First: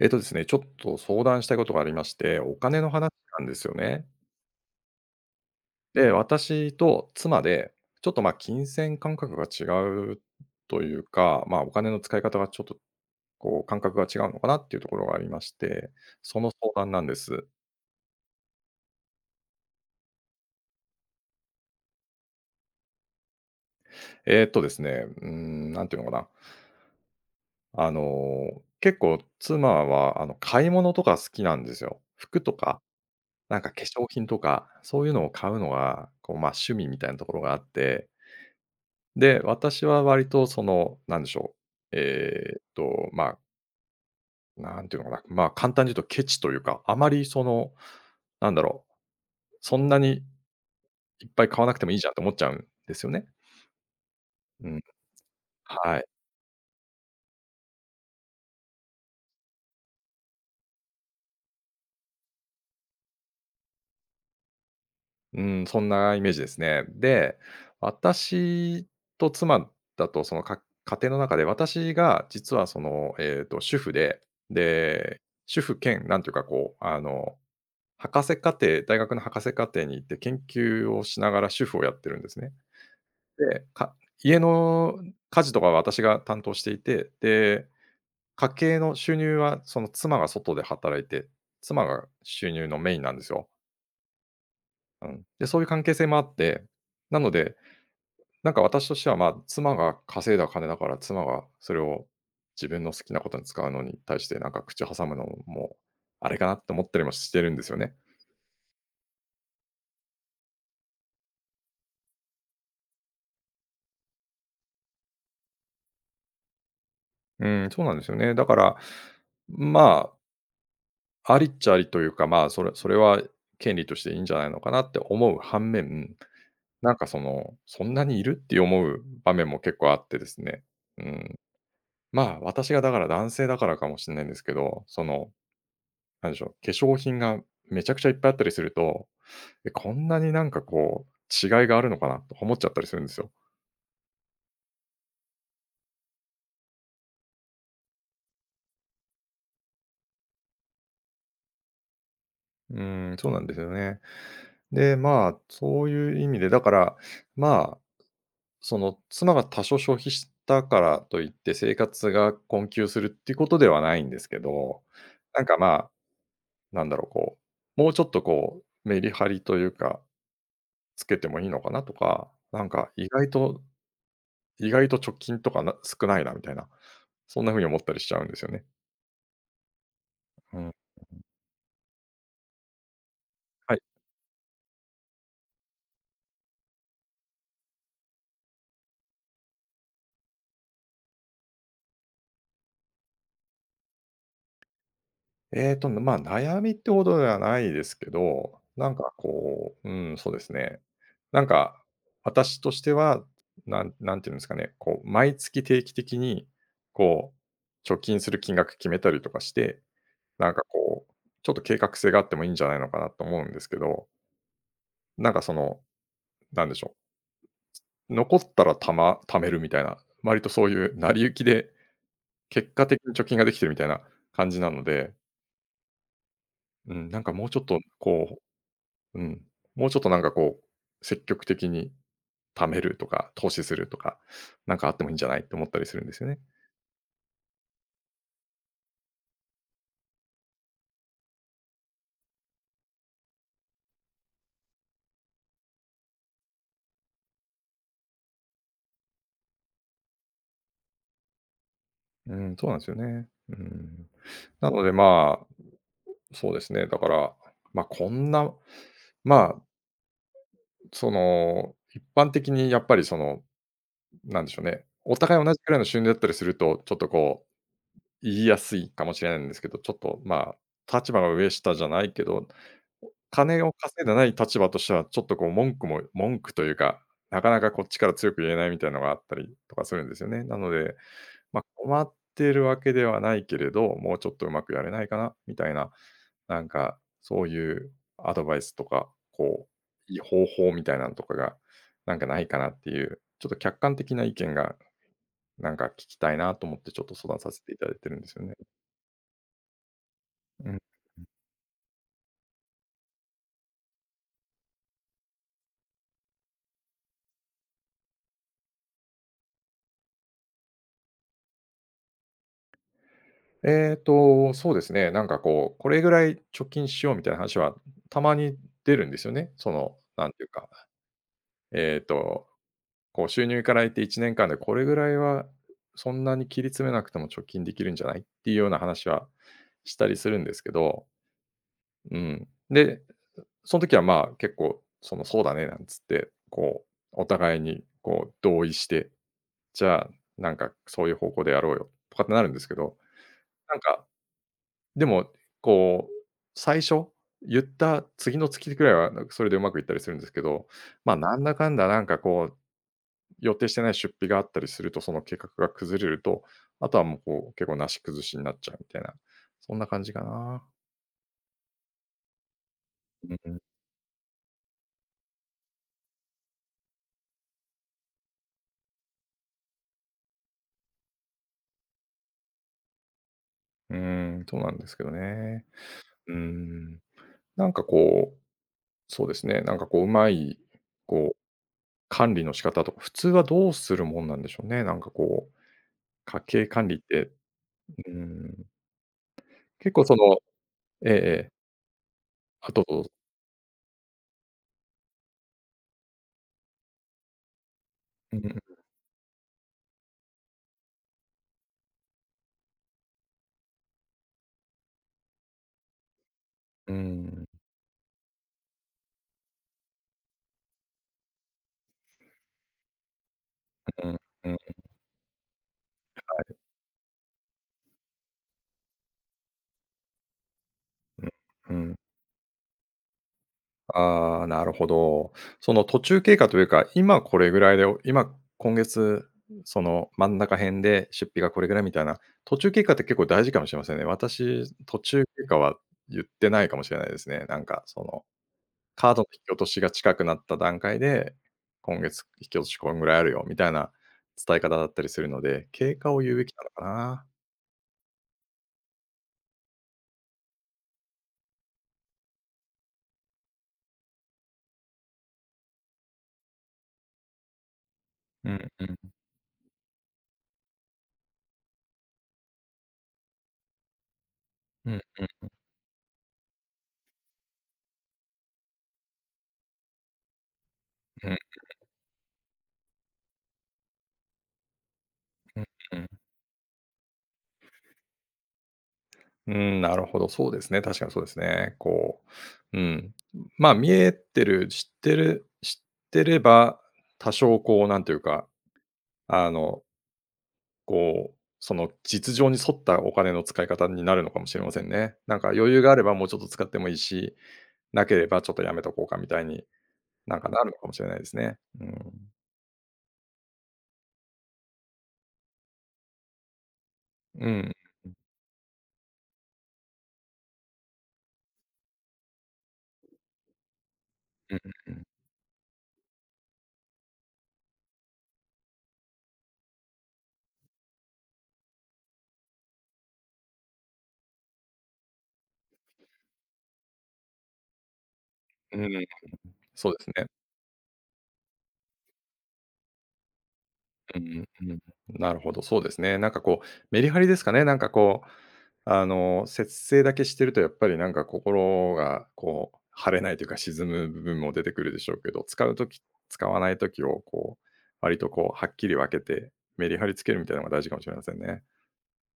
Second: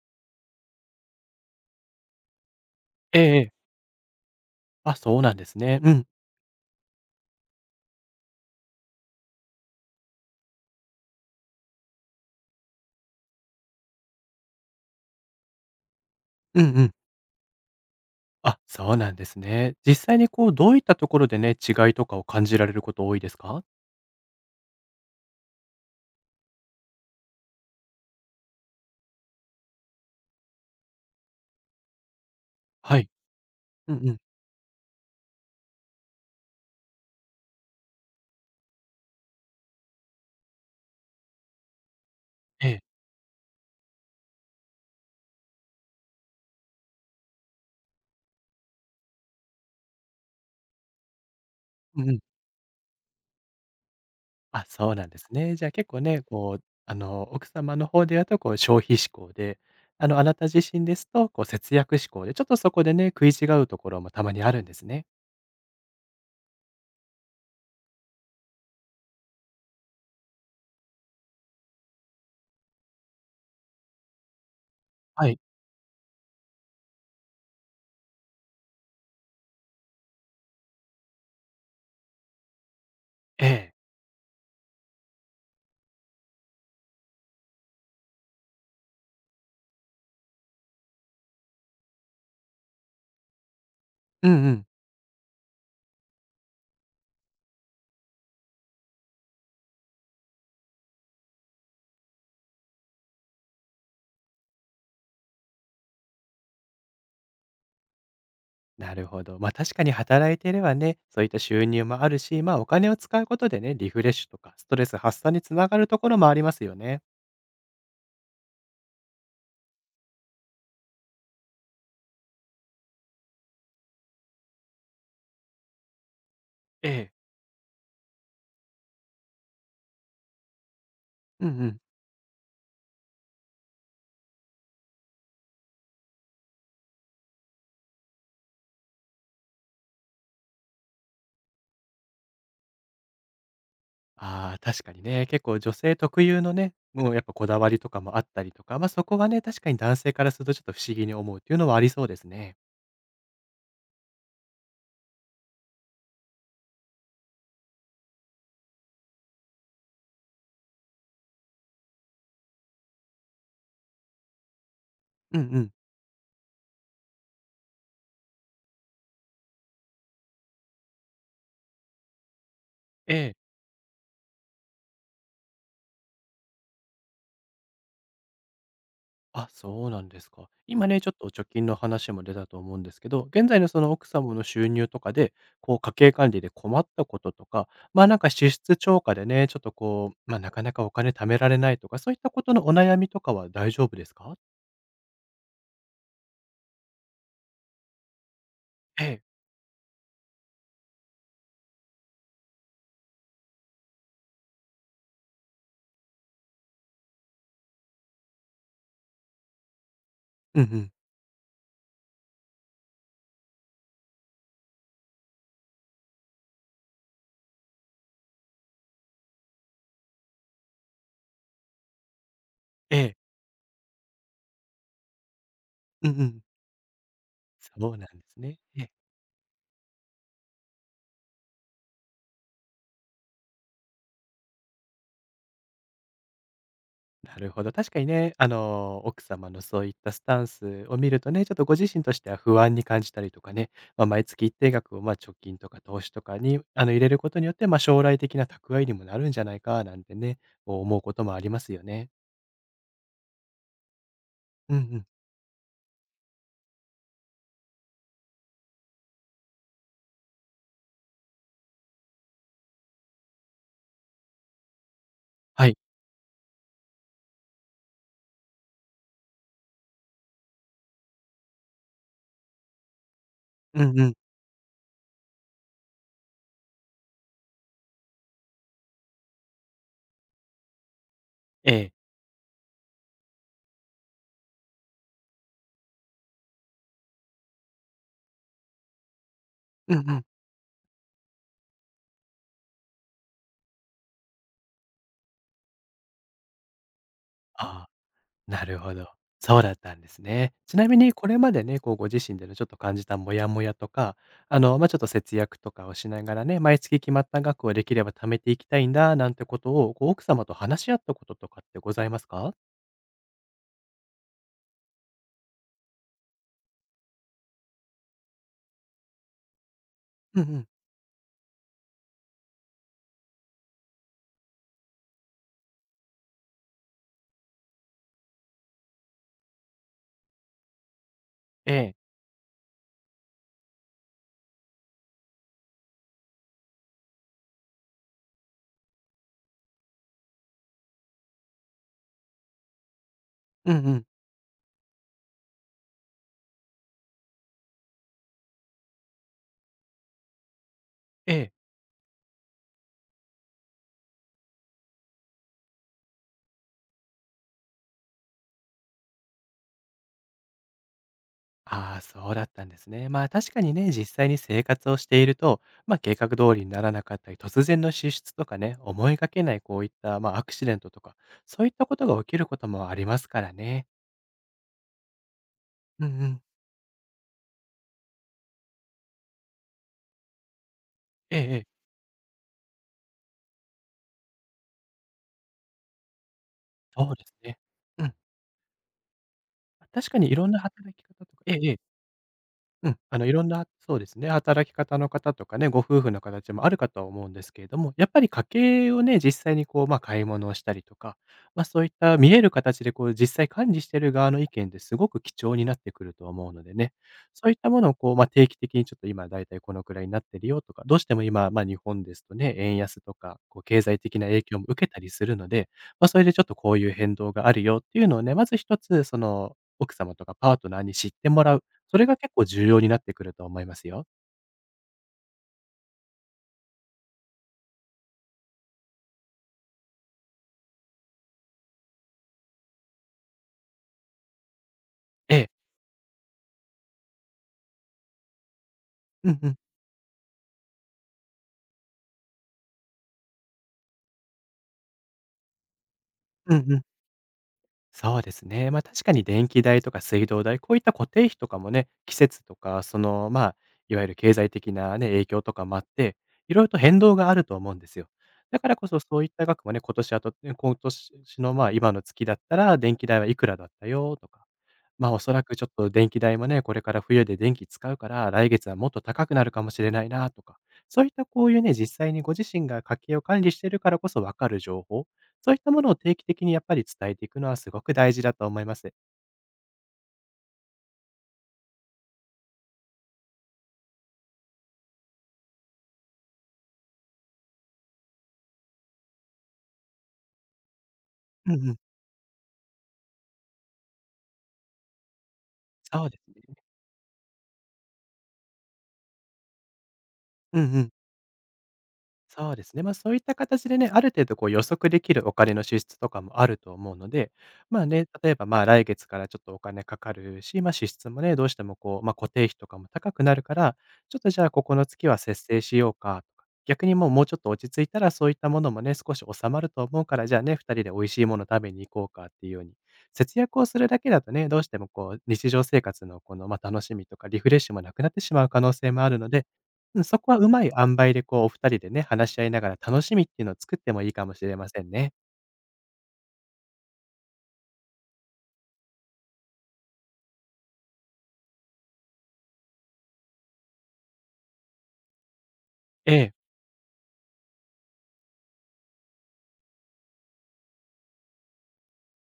えっとですね、ちょっと相談したいことがありまして、お金の話えええなんえ。ですよね。あ、そうなんですね。うん。で、私と妻で、ちょっとまあ金銭感覚が違うというか、まあお金の使い方がちょっとこう感覚が違うのかなっていうところがありまして、そのうん相うん。談なんです。あ、そうなんですね。実際にこう、どういったところでね、違いとかを感じられること多いですか？えーっとですね、なんていうのかな。あの、結構妻はあの買い物とか好きなんですよ。服とか、はい。なんか化う粧んうん。品とか、そういうのを買うのが、こうまあ趣味みたいなところがあって、で、私は割とその、なんでしょう、ええ。まあ、なんていうのかな、まあ、簡単に言うとケチというか、あまりその、なんだろう、そんなにいっぱい買わなくてもいいうじんゃうんっん。て思っちゃうんですよね。あ、うん、そうなんですね。じゃあ結は構い。ね、こう、奥様の方ではとこう、消費志向で、あなた自身ですと、こう、節約志向で、ちょっとそこでね、食い違うところもたまにあるんですね。うん、そんなイメージですね。で、私と妻だとその、家庭の中で、私が実はその、主婦で、で、はい。主婦兼なんていうかこう、あの博士課程大学の博士課程に行って研究をしながら主婦をやってるんですね。えで、え。家の家事とかは私が担当していて、で、家計の収入はその妻が外で働いて、妻が収入のメインなんですよ。うんうん。うん。で、そういう関係性もあって、なので、なんか私としては、まあ、妻が稼いだ金だから妻がそれを自分の好きなことに使うのに対してなんか口挟むのもあれかなって思ったりもしてるんですよね。なるほど。確かに働いていればね、そういった収入もあるし、お金を使うことでね、リフレッシュとかストレス発散に繋がるところもありますよね。うん、そうなんですよね。だから、まあ、ありっちゃありというか、まあ、それは権利としていいんじゃないのかなって思う反面、えなんかえ。その、そんなにいるって思う場面も結構あってですね。うん。うんうん。まあ、私がだから男性だからかもしれないんですけど、その、なんでしょう、化粧品がめちゃくちゃいっぱいあったりすると、え、こんなになんかこう、違いがあるのかなと思っちゃったりするんですよ。ああ、確かにね、結構女性特有のね、もうやっぱこだわりとかもあったりとか、そこはね、確かに男性からするとちょっと不思議に思うっていうのはありそうですね。うん、そうなんですよね。で、まあ、そういう意味で、だから、まあその、妻が多少消費したからといって生活が困窮するっていうことではないんですけど、うんなんか、うまん。あ、なんだろう、こう、もうちょっと、こう、メリハリというか、つけてもいいのかなとか、なんか、意え外えと意外と貯金とかな少ないなみたいな、そんな風に思ったりしちゃうんですよね。あ、そうなんですか。うん。今ね、ちょっと貯金の話も出たと思うんですけど、現在のはそい。の奥様の収入とかで、こう家計管理で困ったこととか、まあなんか支出超過でね、ちょっとこう、まあなかなかお金貯められないとか、そういったことのお悩みとかは大丈夫ですか？まあ、悩みってほどではないですけど、なんえかえ。こう、うん、そうですね。なんか、私としては、なんていうんですかね、こう、毎月定期的に、こう、貯金する金額決めたりとかして、なんうかんうん。こう、ちょっと計画性があってもいいんじゃないのかなと思うんですけど、なんかその、なんでしょう、残ったら貯めるみたいな、割とそういう成り行きで、結果え的にえ。貯金ができてるみたいな感じなので、うんうん。うん、なんかもうちょっとそうなんでこすね。ええ。う。うん。もうちょっとなんかこう、積極的に貯めるとか、投資するとか、なんかあってもいいんじゃないって思ったりするんですよね。なるほど。確かにね、奥様のそういったスタンスを見るとね、ちょっとご自身としては不安に感じたりとかね、まあ、毎月一定額をまあ貯金とか投資とかに入れることによって、まあ、将来的な蓄えにもなるんじゃないかなんてね、こう思うこともありますよね。うん、そうなんですよね。うん。なうんうのでん。まあ、そうですね、だから、ま、あこんな、まあ、その、一般的にやっぱりその、なんでしょうね、お互い同じはくい。らいの収入だったりすると、ちょっとこう、言いやすいかもしれないんですけど、ちょっとまあ、立場が上下じゃないけど、金をうん稼ういん。でない立場としては、ちょっとこう文句というか、なかなかこっちから強く言えないみたいなのがあったりとかするんですよね。なので、まあ、ええ。困ってるわけではないけれど、もうちょっとうまくやれないかなみたいな、なんかそういうアドバイスとか、こうんう、ういいん。方法みたいなのとかが、なんかないかなっていう、ちょっと客観的な意見がなんか聞きたいなと思って、ちょっと相談させていあたあ。だいてるんですよね。なるほど。そうだったんですね。うちん。なみにこれまでね、こうご自身でのちょっと感じたモヤモヤとか、まあ、ちょっと節約とかをしながらね、毎月決まった額をできれば貯めていきたいんだなんてことを、こう奥様と話し合ったこととかってございますか？そうですね、なんかこう、これぐらい貯金しようみたいな話はたまに出るんですよね。その、なんうんていううん。か、えっと、こう収入からいって1年間でこれぐらいはそんなに切り詰めなくても貯金できるんじゃない？っていうような話はしたりするんですけど、ええ。うん。で、その時はまあ、結構その「そうだね」なんつって、こう、お互いにこう同意して、じゃあ、なんかそういう方向でやろうよとかってなるんですけど、うなんんうん。かでも、こう、最初、言った次の月くらいは、なんかそれでうまくいったりするんですけど、まあ、えなんえ。だかんだなんかこう、予定してない出費があったりすると、その計画が崩れると、あとはもうこう、結構なし崩しになっちゃうみたいな、そんな感じかな。ああ、そうだったんですね。まあ、う確かん。にね、実際に生活をしていると、計画通りにならなかったり、突然の支出とかね、思いがけないこういった、アクシデントとか、そういったことが起きることもありますからね。うーそうなんですけどね。うんううーん。ん。なんかこう、そうですね、なんかこう、うまい、こえう、えええ、管理の仕方とか、普通はどうするもんなんでしょうね。なんかこう、家計管理っそうでて、すね。ううん。ん、結構確そかにいのろんな働き方とか、えええ、えええあと、うん、いろんなそうですね、働き方の方とかね、ご夫婦の形もあるかとは思うんですけれども、やっぱりう家んうん、計をね、実際にこう、まあ、買い物をしたりとか、まあ、そういった見える形でこう、実際管理している側の意見ですごく貴重になってくると思うのでね、うそん、ういったものをこう、まあ、定期的にちょっと今だいたいこのくらいになってるよとか、どうしても今、まあ、日本ですとね、円安とか、こう経済うん、的な影うん、響も受けたりするので、まあ、それでちょっとこういう変動があるよっていうのをね、まず一つその、奥様とかパートナーに知ってもらう。うんうん。それが結構重要になってくると思いますよ。ああ、なるほど。その途中経過というか、今これぐらいで、今月、その真ん中辺で出費がこれぐらいみたいな、途中経過って結構大事かもしれませんね。私、途中え経え。過は言ってないかもしれないですね。なんかその、カードのうん引うき落ん。としが近くなった段階で、今月引き落としこんぐらいあるよみたいな伝え方だったりするので、経過を言うべきうなのんうかん。な。そうですね。ま、確かに電気代とか水道代、こういった固定費とかもね、季節とか、その、まあ、いわゆる経済的なね、影響とかもあって、いろいろと変動があると思うんですよ。うだかんらうこそん。そういった額もね、今年あとね今年の、まあ、今の月だったら電気代はいくらだったよとか。うんおうそらくちょっと電気代もね、これから冬で電気使うから、来月はもっと高くなるかもしれないなとか、そういったん、うこういうね、実際にご自身が家計を管理しているからこそわかる情報、そういっんたものをう定ん。期的にやっぱり伝えていくのはすごく大事だと思います。うん、なるほど、そうですね。確かにそうですね。こう、うん。まあ、見えてる、知ってれば、多少こう、なんていうか、あの、こう、うんうそん。の実情に沿ったお金の使い方になるのかもしれませんね。なんか余裕があれそうばでもうすちょっとね。使ってもいいし、なければちょっとやめとこうかみたいに、なんかなうんるのうかん。もしれないですね。うん。そうですね。ま、そういった形でね、ある程度こう予測できるお金の支出とかもあると思うので、うん、まあね、例えば、まあ、来月からちょっとお金かかるし、ま、支出もね、どうしてもこう、ま、固定費とかも高くなるから、ちょっとじゃあここのう月は節制しようかとか、逆にもうちょっと落ち着いたらそういったものもね、少し収まると思うから、じゃあね、2人で美味しいもの食べに行こうかっていうように、節約をするだけだとね、どうしてもこう日常生活のこの、ま、楽しみとかリフレッシュもなくなってしまう可能んう性ん。うもん、あるので、そううでん、すそね。こはうまい塩梅でこうお二人でね、話し合いながら楽しみっていうのを作ってもいいうかもしん、れまうん、せ んね。なるほど、そうですね。なんかこう、メリハリですかね。なんかこう、あの、節制だけしてるとやっぱりなんか心がこう、晴れないというか沈む部分も出てくるでしょうけど、使うときええ。使わないときをこう、割とこう、はっきり分けて、メリハリつけるみたいなのが大事かもしれませんね。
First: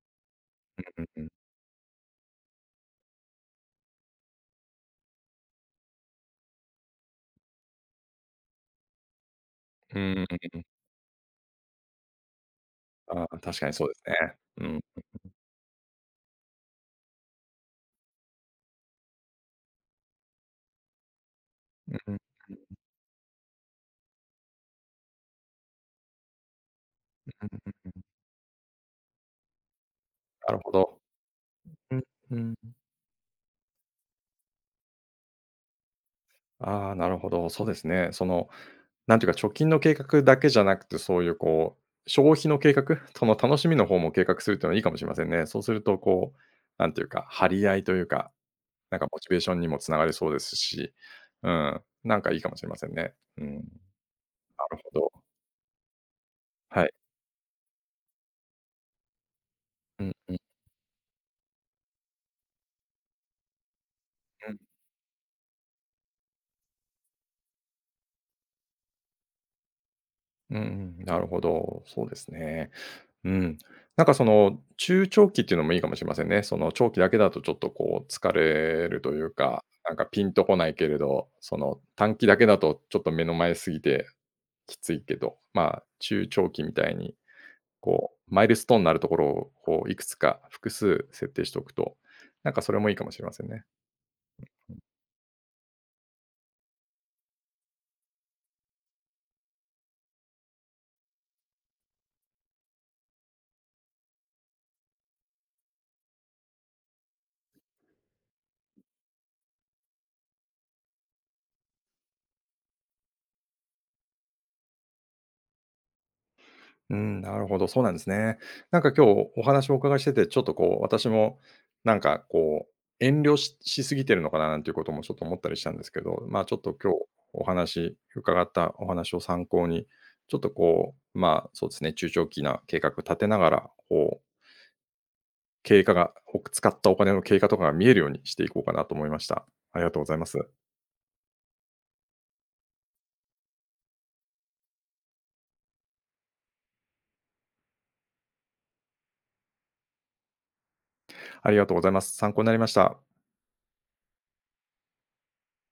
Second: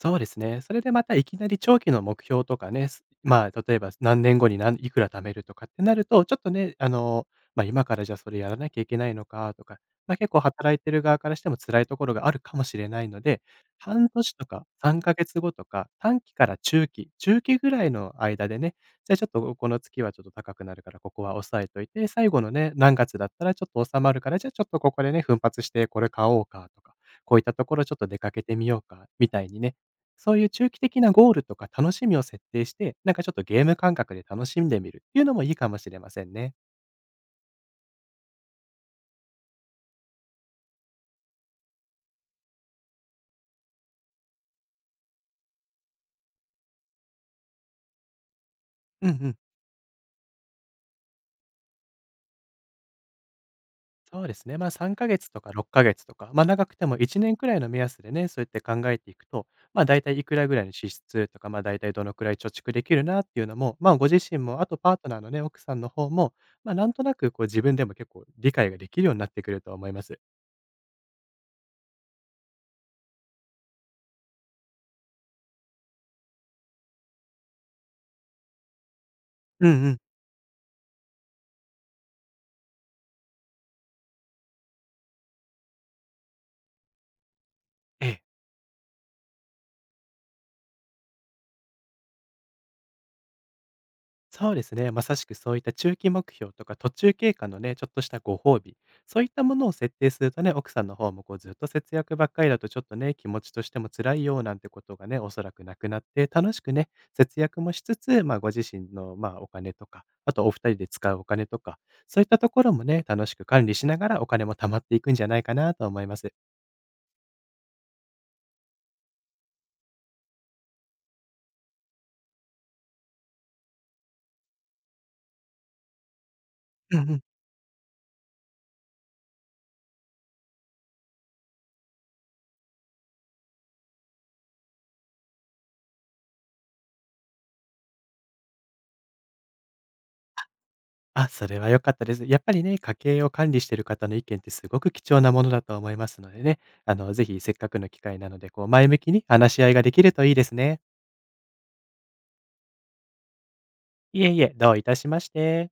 そうですね。それでまうんたういん。きなり長期の目標とかね、すまあ、例えば何年後に何いくら貯めるとかってなると、ちょっとね、あの、まあ、今からじゃあそれやらなきゃいけないのかとか、うんまうあ、んうん結構うんう働いん、てる側からしても辛いところがあるかもしれないのあー、で、確かにそうで半す年ね。とかう3ん。ヶ月後とか、短期から中期ぐらいの間でね、じゃあちょっとこの月はちょっと高くなるから、ここは抑えというんて、うんうん最後のね、何月だったらちょっと収まるから、じゃあちょっとここでね、奮発してこれ買おうかとか、こういったところうん。ちょっと出かけてみようか、みたいにね、そういうなる中ほ期的ど。なゴールとか楽うん、しみをう設ん。定して、なんかちょっとゲーム感覚で楽しんでみるっていうのもいいかもしれませんね。ああ、なるほど、そうですね。そのなんていうか、貯金の計画だけじゃなくて、そういうこう、消費の計画、その楽しみの方も計画するっていうのはいいかもしれませんね。そうするとこう、なんていうか、張り合いというか、なんうかんうモチベん。ーションにもつながりそうですし、うん、なんかいいかもしれませんね。うん、そうですね。なまあるほ3ど。ヶ月とか6ヶ月とか、まあ長くはてい。も1年くらいの目安でね、そうやって考えていくと、まあ大うん体いうくんらぐらいの支出とか、まあ大体どのくらい貯蓄できるなっていうのも、まあご自身うん。も、あとパートナーのね、奥さんの方も、まあなんとなくこう自分でも結構理解ができるようになってくると思います。うんうん、なるほど、そうですね。うん。なんかその、中長期っていうのもいいかもしれませんね。その長期だけだとちょっとこう疲れるというか、うんうなんん。かピンとこないけれど、その短期だけだとちょっと目の前すぎてきついけど、まあ中長期みたいに、えこえ。うマイルストーンになるところをこういくつか複数設定しておくと、なんかそれもいいかもしれませんね。そうですね。まさしくそういった中期目標とか途中経過のね、ちょっとしたご褒美、そういったものを設定するとね、奥さんの方もこうずっと節約ばっかりだとちょっとね、気持ちとしても辛いよなんてことがね、おそらくなくなって、楽しくね、節約もしつつ、まあご自身のまあお金とか、あとお二人で使うお金とか、そういったところもね、楽しく管理しながらお金も貯まっていくんじゃないかなと思います。うん、なるほど、そうなんですね。なんか今日お話をお伺いしてて、ちょっとこう私もなんかこう、遠慮しすぎてるのかななんていうこともちょっと思ったりしたんですけど、まあ、ちょっと今う日んうんお話伺ったお話を参考に、ちょっとこう、まあ、そうですね、中長期な計画立てながら、こう経過が、使ったお金の経過とかが見えるようにしていこうかなと思いました。ありがとうございます。あ、それは良かったです。やっぱりね、家計を管理している方の意見ってすごく貴重なものだと思いますのでね、ぜひせっかくの機会なので、こう、前向きに話し合いができるといいですね。ありがとうございます。参考になりました。いえいえ、どういたしまして。